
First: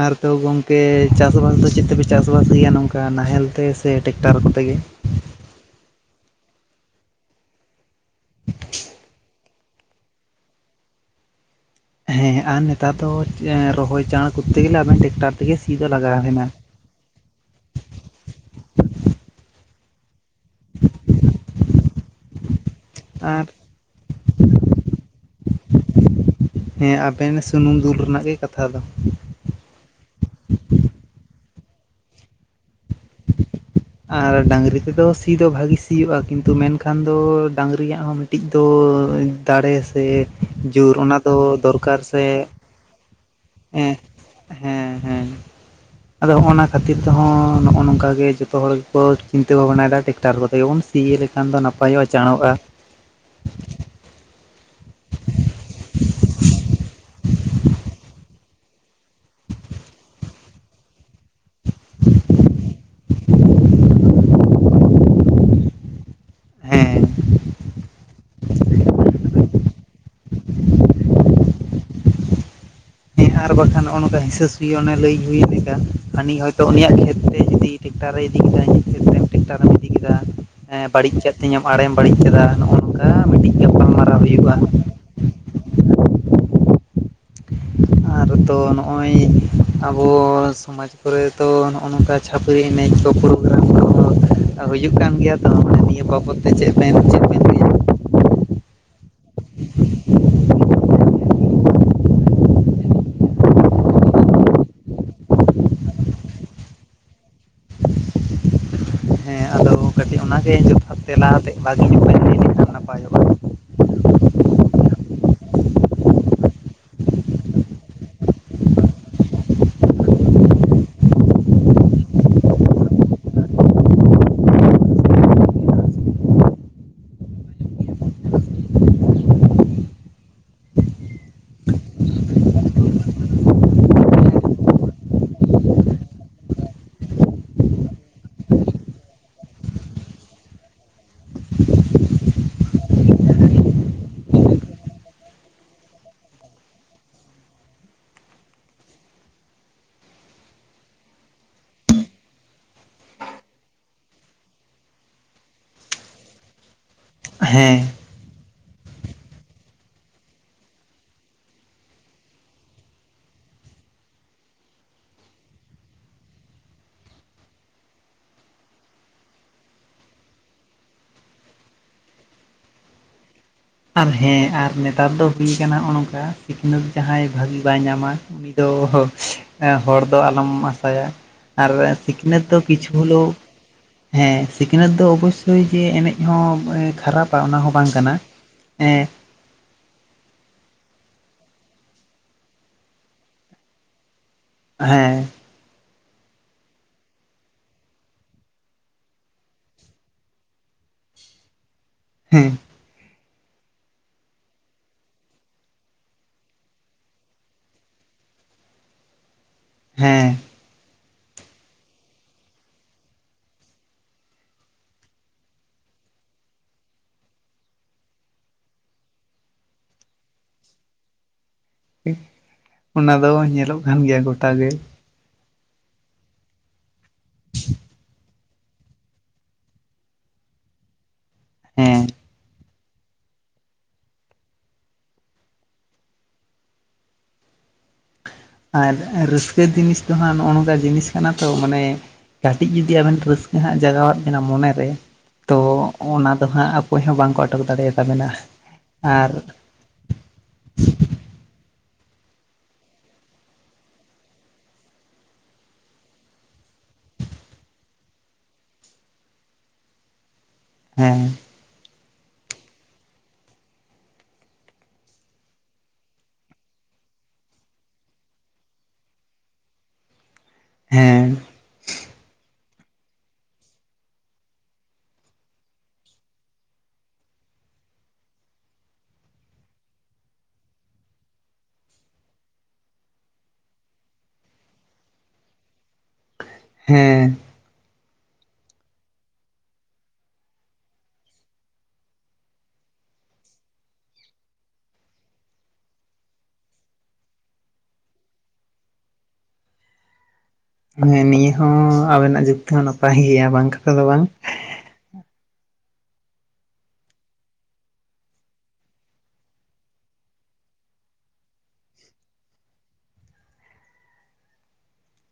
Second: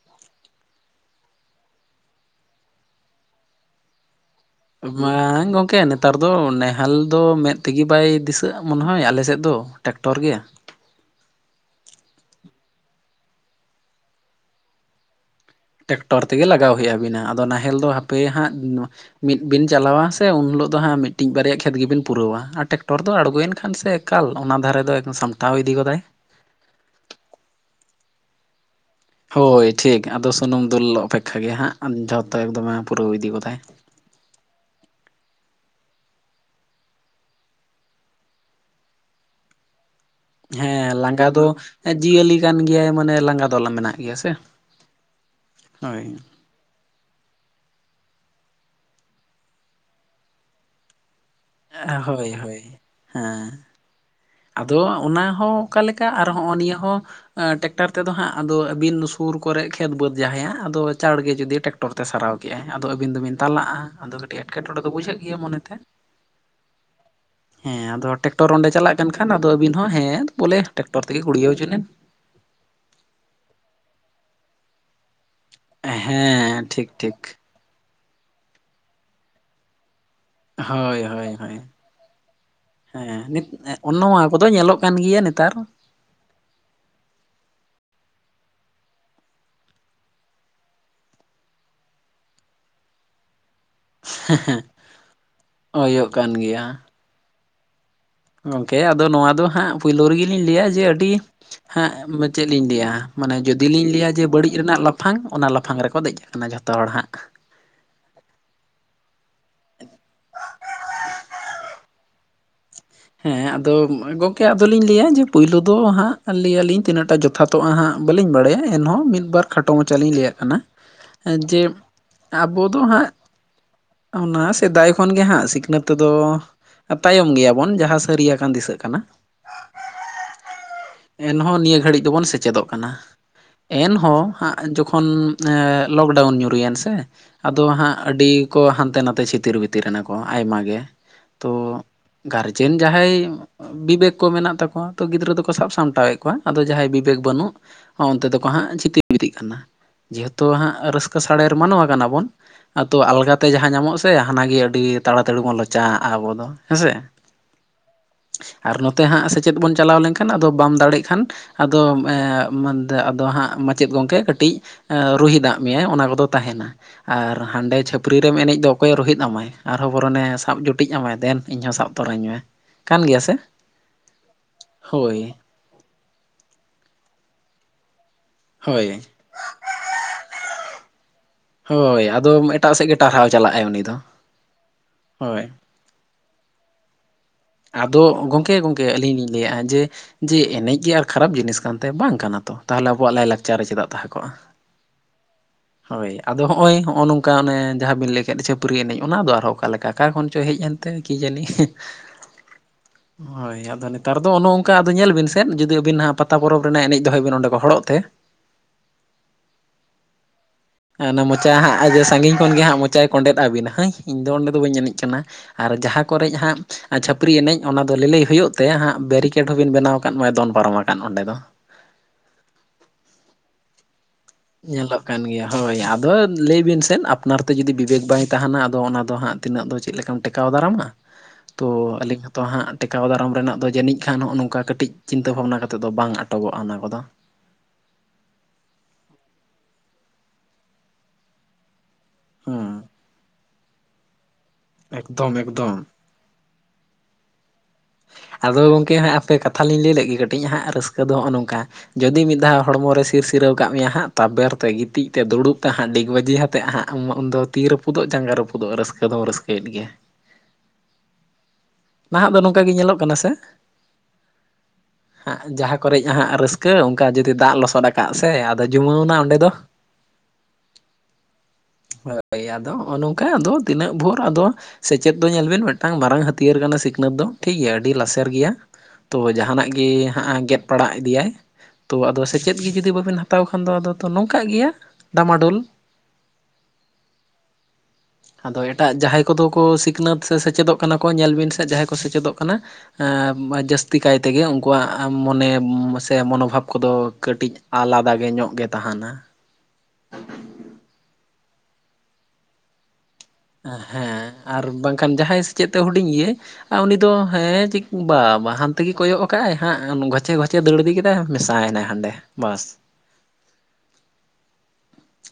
ᱟᱨ ᱛᱚ ᱜᱚᱝᱠᱮ ᱪᱟᱥ-ᱵᱟᱥ ᱫᱚ ᱪᱮᱫ ᱛᱮᱯᱮ ᱪᱟᱥ-ᱵᱟᱥ ᱜᱮᱭᱟ ᱱᱚᱝᱠᱟ ᱱᱟᱦᱮᱞ ᱛᱮ ᱥᱮ ᱴᱮᱠᱴᱟᱨ ᱠᱚᱛᱮ ᱜᱮ? ᱵᱟᱝ ᱜᱚᱝᱠᱮ ᱱᱮᱛᱟᱨ ᱫᱚ ᱱᱮᱦᱟᱞ ᱫᱚ ᱢᱮᱫ ᱛᱮᱜᱮ ᱵᱟᱭ ᱫᱤᱥᱟᱹᱜᱼᱟ ᱢᱚᱱᱮᱦᱚᱭ ᱟᱞᱮ ᱥᱮᱫ ᱫᱚ ᱴᱟᱠᱴᱚᱨ ᱜᱮ᱾ ᱦᱮᱸ ᱟᱨ ᱱᱮᱛᱟᱨ ᱫᱚ ᱨᱚᱦᱚᱭ ᱪᱟᱬ ᱠᱚᱨᱛᱮ ᱜᱮᱞᱮ ᱟᱵᱮᱱ ᱴᱮᱠᱴᱟᱨ ᱛᱮᱜᱮ ᱥᱤ ᱫᱚ ᱞᱟᱜᱟᱣ ᱴᱮᱠᱴᱚᱨ ᱛᱮᱜᱮ ᱵᱮᱱᱟ᱾ ᱞᱟᱜᱟᱣ ᱦᱳᱭ ᱟᱵᱤᱱᱟ, ᱟᱫᱚ ᱱᱟᱦᱮᱞ ᱫᱚ ᱦᱟᱯᱮ ᱦᱟᱸᱜ ᱢᱤᱫ ᱵᱤᱱ ᱪᱟᱞᱟᱣᱟ ᱥᱮ ᱩᱱ ᱩᱱ ᱦᱤᱞᱳᱜ ᱫᱚ ᱦᱟᱸᱜ ᱢᱤᱫᱴᱤᱡ ᱵᱟᱨᱭᱟ ᱠᱷᱮᱛ ᱜᱮᱵᱤᱱ ᱯᱩᱨᱟᱹᱣᱟ ᱟᱨ ᱴᱮᱠᱴᱚᱨ ᱫᱚ ᱟᱨ ᱟᱬᱜᱚᱭᱮᱱ ᱠᱷᱟᱱ ᱥᱮ ᱮᱠᱟᱞ ᱚᱱᱟ ᱫᱷᱟᱨᱮ ᱫᱚ ᱮᱠᱫᱚᱢ ᱥᱟᱢ ᱛᱟᱣ ᱤᱫᱤ ᱜᱚᱫᱟᱭ᱾ ᱦᱮᱸ ᱟᱵᱮᱱ ᱥᱩᱱᱩᱢ ᱫᱩᱞ ᱨᱮᱱᱟᱜ ᱜᱮ ᱠᱟᱛᱷᱟ ᱫᱚ᱾ ᱦᱳᱭ ᱴᱷᱤᱠ ᱟᱫᱚ ᱥᱩᱱᱩᱢ ᱫᱩᱞ ᱚᱯᱮᱠᱷᱟ ᱜᱮ ᱦᱟᱸᱜ ᱡᱷᱚᱛᱚ ᱮᱠᱫᱚᱢᱮ ᱯᱩᱨᱟᱹᱣ ᱤᱫᱤ ᱜᱚᱫᱟᱭ᱾ ᱟᱨ ᱰᱟᱹᱝᱨᱤ ᱛᱮᱫᱚ ᱥᱤ ᱫᱚ ᱵᱷᱟᱹᱜᱤ ᱥᱤᱭᱳᱜᱼᱟ ᱠᱤᱱᱛᱩ ᱢᱮᱱᱠᱷᱟᱱ ᱫᱚ ᱰᱟᱹᱝᱨᱤᱭᱟᱜ ᱦᱚᱸ ᱢᱤᱫ [unintelligible] ᱫᱚ ᱫᱟᱲᱮ ᱥᱮ ᱦᱮᱸ ᱡᱳᱨ ᱚᱱᱟ ᱞᱟᱸᱜᱟ ᱫᱚ ᱫᱚᱨᱠᱟᱨ ᱥᱮ ᱡᱤᱭᱟᱹᱞᱤ ᱠᱟᱱ ᱜᱮᱭᱟᱭ ᱢᱟᱱᱮ ᱞᱟᱸᱜᱟ ᱫᱚ ᱞᱟ ᱢᱮᱱᱟᱜ ᱦᱮᱸ ᱜᱮᱭᱟ ᱥᱮ᱾ ᱦᱮᱸ ᱦᱮᱸ ᱦᱳᱭ᱾ ᱟᱫᱚ ᱦᱚᱸᱜᱼᱱᱟ ᱠᱷᱟᱹᱛᱤᱨ ᱛᱮᱦᱚᱸ ᱱᱚᱜᱼᱚ ᱱᱚᱝᱠᱟ ᱜᱮ ᱡᱚᱛᱚ ᱦᱚᱲ ᱜᱮᱠᱚ ᱪᱤᱱᱛᱟᱹ ᱵᱷᱟᱵᱽᱱᱟᱭ ᱫᱟ ᱴᱮᱠᱴᱟᱨ ᱠᱚᱛᱮ ᱜᱮᱵᱚᱱ ᱥᱤ ᱤᱭᱟᱹ ᱞᱮᱠᱷᱟᱱ ᱫᱚ ᱱᱟᱯᱟᱭᱚᱜᱼᱟ ᱦᱳᱭ ᱪᱟᱬᱚᱜᱼᱟ᱾ ᱦᱳᱭ ᱦᱮᱸ᱾ ᱟᱫᱚ ᱚᱱᱟ ᱦᱚᱸ ᱚᱠᱟ ᱞᱮᱠᱟ ᱟᱨ ᱦᱚᱸᱜᱼᱚ ᱱᱤᱭᱟᱹ ᱦᱚᱸ ᱴᱮᱠᱴᱟᱨ ᱛᱮᱫᱚ ᱦᱟᱸᱜ ᱟᱫᱚ ᱟᱹᱵᱤᱱ ᱥᱩᱨ ᱠᱚᱨᱮᱜ ᱠᱷᱮᱛ ᱵᱟᱹᱫᱽ ᱡᱟᱦᱟᱸᱭᱟᱜ ᱟᱫᱚ ᱪᱟᱬᱜᱮ ᱡᱩᱫᱤ ᱴᱮᱠᱴᱟᱨ ᱴᱚᱨ ᱛᱮ ᱥᱟᱨᱟᱣ ᱠᱮᱜᱼᱟᱭ, ᱟᱫᱚ ᱟᱹᱵᱤᱱ ᱫᱚᱵᱤᱱ ᱛᱟᱞᱟᱜᱼᱟ ᱟᱫᱚ ᱠᱟᱹᱴᱤᱡ ᱮᱸᱴᱠᱮ ᱴᱚᱬᱮ ᱫᱚ ᱵᱩᱡᱷᱟᱹᱜ ᱜᱮᱭᱟ ᱢᱚᱱᱮ ᱛᱮ᱾ ᱦᱮᱸ ᱦᱮᱸ ᱟᱫᱚ ᱴᱮᱠᱴᱚᱨ ᱚᱸᱰᱮ ᱪᱟᱞᱟᱜ ᱢᱮᱱᱠᱷᱟᱱ ᱟᱫᱚ ᱟᱹᱵᱤᱱ ᱦᱚᱸ ᱦᱮᱸ ᱵᱚᱞᱮ ᱴᱮᱠᱴᱚᱨ ᱛᱮᱜᱮ ᱜᱩᱲᱭᱟᱹᱣ ᱦᱚᱪᱚ ᱞᱮᱢ᱾ ᱦᱮᱸ ᱟᱨ ᱵᱟᱠᱷᱟᱱ ᱱᱚᱜᱼᱚ ᱱᱚᱝᱠᱟ ᱦᱤᱥᱟᱹ ᱥᱩᱭᱟᱹ ᱚᱱᱮ ᱞᱟᱹᱭ ᱦᱩᱭ ᱞᱮᱠᱟ, ᱦᱟᱹᱱᱤ ᱦᱮᱸ ᱦᱚᱭᱛᱚ ᱴᱷᱤᱠ ᱩᱱᱤᱭᱟᱜ ᱴᱷᱤᱠ ᱠᱷᱮᱛ ᱛᱮ ᱤᱫᱤ ᱴᱮᱠᱴᱟᱨ ᱨᱮ ᱤᱫᱤ ᱠᱮᱫᱟ [unintelligible] ᱴᱮᱠᱴᱟᱨᱮᱢ ᱤᱫᱤ ᱠᱮᱫᱟ᱾ ᱦᱳᱭ ᱵᱟᱹᱲᱤᱡ ᱦᱳᱭ ᱠᱟᱜ ᱦᱳᱭ ᱛᱤᱧᱟᱹᱢ ᱟᱲᱮᱢ ᱵᱟᱹᱲᱤᱡ ᱠᱮᱫᱟ, ᱱᱚᱜᱼ ᱱᱚᱝᱠᱟ ᱦᱮᱸ ᱱᱤᱛ ᱢᱤᱫᱴᱤᱡ ᱜᱟᱯᱟᱞ ᱢᱟᱨᱟᱣ ᱱᱚᱣᱟ ᱠᱚᱫᱚ ᱦᱩᱭᱩᱜᱼᱟ᱾ ᱧᱮᱞᱚᱜ ᱠᱟᱱ ᱜᱮᱭᱟ ᱱᱮᱛᱟᱨ ᱟᱨ ᱛᱚ ᱱᱚᱜᱼᱚᱭ ᱟᱵᱚ ᱥᱚᱢᱟᱡᱽ ᱠᱚᱨᱮᱛᱚ ᱱᱚᱜᱼᱚ ᱱᱚᱝᱠᱟ ᱪᱷᱟᱹᱯᱟᱹᱨᱤ ᱮᱱᱮᱡ ᱠᱚ ᱯᱨᱳᱜᱨᱟᱢ ᱠᱚ ᱦᱩᱭᱩᱜ ᱠᱟᱱ ᱜᱮᱭᱟ ᱛᱚ ᱱᱤᱭᱟᱹ ᱦᱩᱭᱩᱜ ᱠᱟᱱ ᱵᱟᱵᱚᱫ ᱛᱮ ᱪᱮᱜ ᱵᱮᱱ ᱵᱮᱱ ᱞᱟᱹᱭᱟ ᱜᱚᱢᱠᱮ ᱟᱫᱚ ᱱᱚᱣᱟ ᱫᱚ ᱦᱟᱸᱜ ᱯᱳᱭᱞᱳ ᱨᱮᱜᱮ ᱞᱤᱧ ᱞᱟᱹᱭᱟ ᱡᱮ ᱟᱹᱰᱤ ᱦᱮᱸ ᱪᱮᱫ ᱞᱤᱧ ᱞᱟᱹᱭᱟ ᱢᱟᱱᱮ ᱡᱩᱫᱤ ᱞᱤᱧ ᱞᱟᱹᱭᱟ ᱡᱮ ᱵᱟᱹᱲᱤᱡ ᱨᱮᱱᱟᱜ ᱞᱟᱯᱷᱟᱝ ᱚᱱᱟ ᱞᱟᱯᱷᱟᱝ ᱨᱮᱠᱚ ᱫᱮᱡ ᱚᱱᱟ ᱡᱷᱚᱛᱚ ᱦᱚᱲ ᱦᱟᱸᱜ ᱦᱮᱸ ᱟᱫᱚ ᱚᱱᱟᱜᱮ ᱡᱚᱛᱷᱟᱛ ᱛᱮᱞᱟ ᱟᱛᱮᱫ ᱵᱷᱟᱜᱤ ᱧᱚᱜ ᱵᱟᱸᱧ ᱞᱟᱹᱭ ᱞᱮᱠᱷᱟᱱ ᱚᱱᱟ ᱦᱮᱸ ᱟᱫᱚ ᱜᱚᱝᱠᱮ ᱫᱚᱞᱤᱧ ᱞᱟᱹᱭᱟ ᱡᱮ ᱯᱩᱭᱞᱳ ᱫᱚ ᱦᱟᱸᱜ ᱞᱟᱹᱭ ᱟᱞᱤᱧ ᱛᱤᱱᱟᱹᱜ ᱴᱟᱜ ᱡᱚᱛᱷᱟᱛᱚᱜᱼᱟ ᱦᱟᱸᱜ ᱵᱟᱹᱞᱤᱧ ᱵᱟᱲᱟᱭᱟ, ᱮᱱᱦᱚᱸ ᱢᱤᱫ ᱵᱟᱨ ᱠᱷᱟᱴᱚ ᱢᱟᱪᱷᱟ ᱞᱤᱧ ᱞᱟᱹᱭᱟᱜ ᱠᱟᱱᱟ ᱡᱮ ᱟᱵᱚ ᱫᱚ ᱦᱟᱸᱜ ᱚᱱᱟ ᱥᱮᱫᱟᱭ ᱠᱷᱚᱱ ᱜᱮ ᱦᱟᱸᱜ ᱥᱤᱠᱷᱱᱟᱹᱛ ᱛᱮᱫᱚ ᱛᱟᱭᱚᱢ ᱜᱮᱭᱟᱵᱚᱱ ᱡᱟᱦᱟᱸ ᱥᱟᱹᱨᱤᱭᱟᱠᱟᱱ ᱫᱤᱥᱟᱹᱜ ᱠᱟᱱᱟ᱾ ᱮᱱᱦᱚᱸ ᱱᱤᱭᱟᱹ ᱜᱷᱟᱹᱲᱤᱡ ᱫᱚᱵᱚᱱ ᱥᱮᱪᱮᱫᱚᱜ ᱠᱟᱱᱟ᱾ ᱮᱱᱦᱚᱸ ᱦᱟᱸᱜ ᱡᱚᱠᱷᱚᱱ ᱞᱚᱠᱰᱟᱣᱩᱱ ᱧᱩᱨᱩᱭᱮᱱ ᱥᱮ ᱟᱫᱚ ᱦᱟᱸᱜ ᱟᱹᱰᱤ ᱠᱚ ᱦᱟᱱᱛᱮ ᱱᱟᱛᱮ ᱪᱷᱤᱛᱤᱨ ᱵᱷᱤᱛᱤᱨ ᱮᱱᱟᱠᱚ ᱟᱭᱢᱟ ᱜᱮ, ᱛᱚ ᱜᱟᱨᱡᱮᱱ ᱡᱟᱦᱟᱭ ᱵᱤᱵᱮᱠ ᱠᱚ ᱢᱮᱱᱟᱜ ᱛᱟᱠᱚᱣᱟ, ᱛᱚ ᱜᱤᱫᱽᱨᱟᱹ ᱫᱚᱠᱚ ᱥᱟᱵ ᱥᱟᱢᱴᱟᱣᱮᱫ ᱠᱚᱣᱟ ᱟᱫᱚ ᱡᱟᱦᱟᱸᱭ ᱵᱤᱵᱮᱠ ᱵᱟᱹᱱᱩᱜ ᱚᱱᱛᱮ ᱫᱚᱠᱚ ᱦᱟᱸᱜ ᱪᱷᱤᱛᱤ ᱵᱤᱛᱤᱜ ᱠᱟᱱᱟ᱾ ᱡᱮᱦᱚᱛᱚ ᱦᱟᱸᱜ ᱨᱟᱹᱥᱠᱟᱹ ᱥᱟᱲᱮᱨ ᱢᱟᱱᱣᱟ ᱠᱟᱱᱟ ᱵᱚᱱ ᱟᱫᱚ ᱟᱞᱜᱟ ᱛᱮ ᱡᱟᱦᱟᱸ ᱧᱟᱢᱚᱜ ᱥᱮ ᱦᱟᱱᱟ ᱜᱮ ᱟᱹᱰᱤ ᱛᱟᱲᱟ ᱛᱟᱹᱲᱤ ᱵᱚᱱ ᱞᱚᱪᱟᱜᱟᱜᱼᱟ᱾ ᱟᱵᱚ ᱫᱚ ᱦᱮᱸ ᱥᱮ ᱦᱮᱸ᱾ ᱟᱨ ᱱᱚᱛᱮ ᱦᱟᱸᱜ ᱥᱮᱪᱮᱫ ᱵᱚᱱ ᱪᱟᱞᱟᱣ ᱞᱮᱱᱠᱷᱟᱱ ᱟᱫᱚ ᱵᱟᱢ ᱫᱟᱲᱮᱜ ᱠᱷᱟᱱ ᱟᱫᱚ ᱮᱸ ᱟᱫᱚ ᱦᱟᱸᱜ ᱢᱟᱪᱮᱫ ᱜᱚᱢᱠᱮ ᱠᱟᱹᱴᱤᱡ ᱮᱸ ᱨᱩᱦᱤᱫᱟᱜ ᱢᱮᱭᱟᱭ ᱚᱱᱟ ᱠᱚᱫᱚ ᱛᱟᱦᱮᱱᱟ ᱟᱨ ᱦᱟᱸᱰᱮ ᱪᱷᱟᱹᱯ ᱯᱟᱨᱤ ᱨᱮᱢ ᱮᱱᱮᱡ ᱫᱚ ᱚᱠᱚᱭᱮ ᱨᱳᱦᱤᱛ ᱟᱢᱟᱭ ᱟᱨᱦᱚᱸ ᱵᱚᱨᱚᱱᱮ ᱥᱟᱵ ᱡᱩᱴᱤᱡ ᱟᱢᱟᱭ ᱫᱮᱱ ᱤᱧᱦᱚᱸ ᱥᱟᱵ ᱛᱚᱨᱟᱧ ᱢᱮ᱾ ᱠᱟᱱ ᱜᱮᱭᱟ ᱥᱮ᱾ ᱟᱨ ᱦᱮᱸ ᱟᱨ ᱱᱮᱛᱟᱨ ᱦᱳᱭ ᱫᱚ ᱦᱩᱭ ᱠᱟᱱᱟ ᱦᱚᱜ ᱱᱚᱝᱠᱟ ᱥᱤᱠᱷᱱᱟᱹᱛ ᱡᱟᱦᱟᱸᱭ ᱵᱷᱟᱜᱤ ᱵᱟᱭ ᱧᱟᱢᱟ ᱩᱱᱤ ᱫᱚ ᱦᱳᱭ ᱦᱚᱲ ᱫᱚ ᱟᱞᱚᱢ ᱟᱥᱟᱭᱟ ᱟᱨ ᱦᱳᱭ ᱟᱫᱚ ᱥᱤᱠᱷᱱᱟᱹᱛ ᱫᱚ ᱮᱴᱟᱜ ᱥᱮᱫ ᱠᱤᱪᱷᱩ ᱜᱮ ᱦᱳᱞᱮᱭᱳ ᱴᱟᱨᱦᱟᱣ ᱪᱟᱞᱟᱜᱼᱟᱭ ᱩᱱᱤ ᱫᱚ ᱦᱮᱸ ᱥᱤᱠᱷᱱᱟᱹᱛ ᱫᱚ ᱦᱳᱭ ᱚᱵᱚᱥᱚᱭ ᱡᱮ ᱮᱱᱮᱡ ᱦᱚᱸ ᱠᱷᱟᱨᱟᱯᱟ ᱚᱱᱟ ᱦᱚᱸ ᱵᱟᱝ ᱠᱟᱱᱟ᱾ [unintelligible] ᱜᱚᱝᱠᱮ ᱦᱮᱸ ᱟᱞᱤᱧ ᱞᱤᱧ ᱞᱟᱹᱭᱟᱜᱼᱟ᱾ ᱡᱮ ᱡᱮ ᱮᱱᱮᱡ ᱜᱮ ᱟᱨ ᱠᱷᱟᱨᱟᱯ ᱡᱤᱱᱤᱥ ᱠᱟᱱ ᱛᱮ ᱵᱟᱝ ᱠᱟᱱᱟ ᱛᱚ᱾ ᱛᱟᱦᱚᱞᱮ ᱟᱵᱚᱣᱟᱜ ᱞᱟᱭᱼᱞᱟᱠᱪᱟᱨ ᱨᱮ ᱪᱮᱫᱟᱜ ᱛᱟᱦᱮᱸ ᱠᱚᱜᱼᱟ᱾ ᱦᱮᱸ᱾ [inaudible] ᱦᱳᱭ ᱟᱫᱚ ᱦᱚᱜᱼᱚᱭ ᱦᱚᱜᱼᱚ ᱱᱚᱝᱠᱟ ᱚᱱᱮ ᱡᱟᱦᱟᱸ ᱵᱤᱱ ᱞᱟᱹᱭ ᱠᱮᱫ ᱪᱷᱟᱹᱯᱟᱹᱨᱤ ᱮᱱᱮᱡ ᱚᱱᱟ ᱫᱚ ᱟᱨᱦᱚᱸ ᱚᱠᱟ ᱞᱮᱠᱟ ᱚᱠᱟ ᱠᱷᱚᱱ ᱪᱚ ᱦᱮᱡ ᱮᱱ᱾ ᱛᱮ ᱠᱤ ᱡᱟᱹᱱᱤ᱾ ᱦᱮᱸ᱾ ᱦᱳᱭ ᱟᱫᱚ ᱱᱮᱛᱟᱨ ᱫᱚ ᱚᱱᱚ ᱚᱝᱠᱟ ᱟᱫᱚ ᱧᱮᱞ ᱵᱤᱱ ᱥᱮ ᱡᱩᱫᱤ ᱟᱹᱵᱤᱱ ᱦᱟᱸᱜ ᱯᱟᱛᱟ ᱯᱚᱨᱚᱵᱽ ᱨᱮᱱᱟᱜ ᱮᱱᱮᱡ ᱫᱚᱦᱚᱭ ᱵᱤᱱ ᱚᱸᱰᱮ ᱠᱚ ᱦᱚᱲᱚᱜ ᱛᱮ ᱦᱮᱸ᱾ ᱚᱱᱟ ᱢᱚᱪᱟ ᱦᱟᱸᱜ ᱥᱟᱺᱜᱤᱧ ᱠᱷᱚᱱ ᱜᱮ ᱦᱟᱸᱜ ᱢᱚᱪᱟᱭ ᱠᱚᱸᱰᱮᱛ ᱟᱹᱵᱤᱱᱟ ᱦᱮᱸ ᱤᱧᱫᱚ ᱚᱸᱰᱮ ᱫᱚ ᱵᱟᱹᱧ ᱮᱱᱮᱡ ᱠᱟᱱᱟ᱾ ᱟᱨ ᱡᱟᱦᱟᱸ ᱠᱚᱨᱮᱜ ᱦᱟᱸᱜ ᱟᱨ ᱪᱷᱟᱹᱯᱨᱤ ᱮᱱᱮᱡ ᱚᱱᱟ ᱫᱚ ᱞᱟᱹᱞᱟᱹᱭ ᱦᱩᱭᱩᱜ ᱛᱮ ᱦᱟᱸᱜ ᱵᱮᱨᱤᱠᱮᱰ ᱦᱚᱸᱵᱤᱱ ᱵᱮᱱᱟᱣ ᱣᱟᱠᱟᱱ ᱢᱟ ᱫᱚᱱ ᱯᱟᱨᱚᱢ ᱠᱟᱱ ᱚᱸᱰᱮ ᱫᱚ᱾ ᱚᱱᱟ ᱫᱚ ᱧᱮᱞᱚᱜ ᱠᱟᱱ ᱜᱮᱭᱟ ᱜᱚ ᱧᱮᱞᱚᱜ ᱠᱟᱱ ᱜᱮᱭᱟ, ᱦᱳᱭ ᱟᱫᱚ ᱞᱟᱹᱭ ᱵᱤᱱ ᱥᱮᱱ ᱟᱯᱱᱟᱨ ᱛᱮ ᱡᱩᱫᱤ ᱵᱤᱵᱮᱠ ᱵᱟᱭ ᱛᱟᱦᱮᱱᱟ ᱟᱫᱚ ᱚᱱᱟ ᱫᱚ ᱦᱟᱜ ᱛᱤᱱᱟᱹᱜ ᱫᱚ ᱪᱮᱜ ᱞᱮᱠᱟᱢ ᱴᱮᱠᱟᱣ ᱫᱟᱨᱟᱢᱟ ᱛᱳ ᱦᱮᱸ ᱟᱹᱞᱤᱧ ᱛᱚ ᱦᱟᱸᱜ ᱴᱮᱠᱟᱣ ᱫᱟᱨᱟᱢ ᱨᱮᱱᱟᱜ ᱫᱚ ᱡᱟᱹᱱᱤᱡ ᱠᱷᱟᱱ ᱦᱚᱜᱼᱚ ᱱᱚᱝᱠᱟ ᱠᱟᱹᱴᱤᱡ ᱪᱤᱱᱛᱟᱹ ᱵᱷᱟᱵᱽᱱᱟ ᱠᱟᱛᱮᱜ ᱫᱚ ᱵᱟᱝ ᱟᱴᱚᱠᱚᱜᱼᱟ᱾ ᱚᱱᱟ ᱠᱚᱫᱚ ᱟᱨ ᱨᱟᱹᱥᱠᱟᱹ ᱡᱤᱱᱤᱥ ᱫᱚ ᱦᱟᱸᱜ ᱱᱚᱜᱼᱚ ᱱᱚᱝᱠᱟ ᱡᱤᱱᱤᱥ ᱠᱟᱱᱟ ᱛᱚ ᱢᱟᱱᱮ ᱠᱟᱹᱴᱤᱡ ᱦᱩᱸ ᱡᱩᱫᱤ ᱟᱵᱮᱱ ᱨᱟᱹᱥ ᱡᱟᱦᱟᱸᱜ ᱡᱟᱜᱟᱣᱟᱜ ᱵᱤᱱᱟ ᱢᱚᱱᱮ ᱨᱮ ᱮᱠᱫᱚᱢ ᱛᱚ ᱮᱠᱫᱚᱢ ᱚᱱᱟ ᱫᱚ ᱦᱟᱸᱜ ᱚᱠᱚᱭ ᱦᱚᱸ ᱵᱟᱝᱠᱚ ᱟᱴᱚᱠ ᱫᱟᱲᱮᱭᱟᱜ ᱟᱫᱚ ᱜᱚᱝᱠᱮ ᱦᱟᱸᱜ ᱟᱯᱮ ᱠᱟᱛᱷᱟ ᱞᱤᱧ ᱞᱟᱹᱭ ᱞᱟᱜᱤᱜ ᱠᱟᱹᱴᱤᱡ ᱦᱟᱸᱜ ᱨᱟᱹᱥᱠᱟᱹ ᱫᱚ ᱦᱚᱜᱼᱚ ᱱᱚᱝᱠᱟ ᱡᱩᱫᱤ ᱢᱤᱫ ᱫᱷᱟᱣ ᱦᱚᱲᱢᱚ ᱨᱮ ᱥᱤᱨ ᱥᱤᱨᱟᱹᱣ ᱠᱟᱜ ᱢᱮᱭᱟ ᱦᱟᱸᱜ ᱛᱟᱵᱮᱨ ᱛᱮ ᱜᱤᱛᱤᱡ ᱛᱮ ᱫᱩᱲᱩᱵ ᱛᱮ ᱦᱟᱸᱜ ᱰᱤᱜ ᱵᱟᱹᱡᱤ ᱠᱟᱛᱮᱫ ᱦᱟᱸᱜ ᱩᱱᱫᱚ ᱛᱤ ᱨᱟᱹᱯᱩᱫᱚᱜ ᱡᱟᱸᱜᱟ ᱨᱟᱹᱯᱩᱫᱚᱜ ᱨᱟᱹᱥᱠᱟᱹ ᱫᱚᱢ ᱨᱟᱹᱥᱠᱟ ᱭᱮᱫ ᱜᱮᱭᱟ᱾ ᱦᱮ᱾ᱸ ᱱᱟᱦᱟᱜ ᱫᱚ ᱱᱚᱝᱠᱟ ᱜᱤ ᱧᱮᱞᱚᱜ ᱠᱟᱱᱟ ᱥᱮ᱾ ᱦᱟᱸᱜ ᱡᱟᱦᱟᱸ ᱠᱚᱨᱮᱡ ᱦᱟᱸᱜ ᱨᱟᱹᱥᱠᱟᱹ ᱚᱝᱠᱟ ᱡᱩᱫᱤ ᱫᱟᱜ ᱞᱚᱥᱚᱫ ᱟᱠᱟᱜ ᱥᱮ ᱟᱫᱚ ᱡᱩᱢᱟᱹᱱᱣ ᱱᱟ ᱚᱸᱰᱮ ᱫᱚ᱾ ᱦᱮᱸ ᱦᱳᱭ ᱟᱫᱚ ᱦᱚᱜᱚ ᱱᱚᱝᱠᱟ ᱟᱫᱚ ᱛᱤᱱᱟᱹᱜ ᱵᱷᱳᱨ ᱟᱫᱚ ᱥᱮᱪᱮᱫ ᱫᱚ ᱧᱮᱞ ᱵᱤᱱ ᱢᱤᱫᱴᱟᱝ ᱢᱟᱨᱟᱝ ᱦᱟᱹᱛ ᱦᱟᱹᱛᱭᱟᱹᱨ ᱠᱟᱱᱟ᱾ ᱥᱤᱠᱷᱱᱟᱹᱛ ᱫᱚ ᱴᱷᱤᱠ ᱜᱮᱭᱟ ᱟᱹᱰᱤ ᱞᱟᱥᱮᱨ ᱜᱮᱭᱟ ᱛᱚᱵᱮ ᱡᱟᱦᱟᱱᱟᱜ ᱜᱤ ᱦᱟᱸᱜ ᱜᱮᱯ ᱯᱟᱲᱟᱜ ᱤᱫᱤᱭᱟᱭ᱾ ᱛᱚ ᱟᱫᱚ ᱥᱮᱪᱮᱫ ᱜᱮ ᱡᱩᱫᱤ ᱵᱟᱹᱵᱤᱱ ᱦᱟᱛᱟᱣ ᱠᱷᱟᱱ ᱫᱚ ᱟᱫᱚ ᱛᱚ ᱱᱚᱝᱠᱟᱜ ᱜᱤᱭᱟ ᱰᱟᱢᱟᱰᱳᱞ᱾ [inaudible] ᱦᱮᱸ ᱾ ᱟᱫᱚ ᱮᱴᱟᱜ ᱡᱟᱦᱟᱸᱭ ᱠᱚᱫᱚ ᱠᱚ ᱥᱤᱠᱷᱱᱟᱹᱛ ᱥᱮ ᱥᱮᱪᱮᱫᱚᱜ ᱠᱟᱱᱟ ᱠᱚ ᱧᱮᱞ ᱵᱤᱱ ᱥᱮᱫ ᱡᱟᱦᱟᱸᱭ ᱠᱚ ᱥᱮᱪᱮᱫᱚᱜ ᱠᱟᱱᱟ ᱾ ᱮᱸᱻ ᱡᱟᱹᱥᱛᱤ ᱠᱟᱭ ᱛᱮᱜᱮ ᱩᱱᱠᱩᱣᱟᱜ ᱢᱚᱱᱮ ᱥᱮ ᱢᱚᱱᱳᱵᱷᱟᱵᱽ ᱠᱚᱫᱚ ᱠᱟᱹᱴᱤᱡ ᱟᱞᱟᱫᱟ ᱜᱮ ᱧᱚᱜ ᱜᱮ ᱛᱟᱦᱮᱱᱟ ᱾ [unintelligible] ᱢᱟᱱᱮ ᱱᱤᱭᱟᱹ ᱦᱚᱸ ᱟᱵᱮᱱᱟᱜ ᱡᱩᱠᱛᱤ ᱦᱚᱸ ᱱᱟᱯᱟᱭ ᱜᱮᱭᱟ ᱾ ᱦᱮᱸ ᱟᱨ ᱵᱟᱝᱠᱷᱟᱱ ᱡᱟᱦᱟᱸᱭ ᱥᱮᱪᱮᱫ ᱛᱮ ᱦᱩᱰᱤᱧ ᱜᱤᱭᱟᱹ ᱟᱨ ᱩᱱᱤ ᱫᱚ ᱦᱮᱸ ᱪᱤᱠ ᱵᱟ ᱵᱟᱦ ᱦᱟᱱᱛᱮ ᱜᱤ ᱠᱚᱭᱚᱜ ᱠᱟᱜᱼ ᱟᱭ ᱦᱟᱸᱜ ᱜᱷᱚᱪᱮ ᱜᱷᱚᱪᱮ ᱫᱟᱹᱲ ᱤᱫᱤ ᱛᱮᱦ ᱢᱮᱥᱟᱭᱮᱱᱟᱭ ᱦᱟᱸᱰᱮ ᱵᱟᱥ ᱾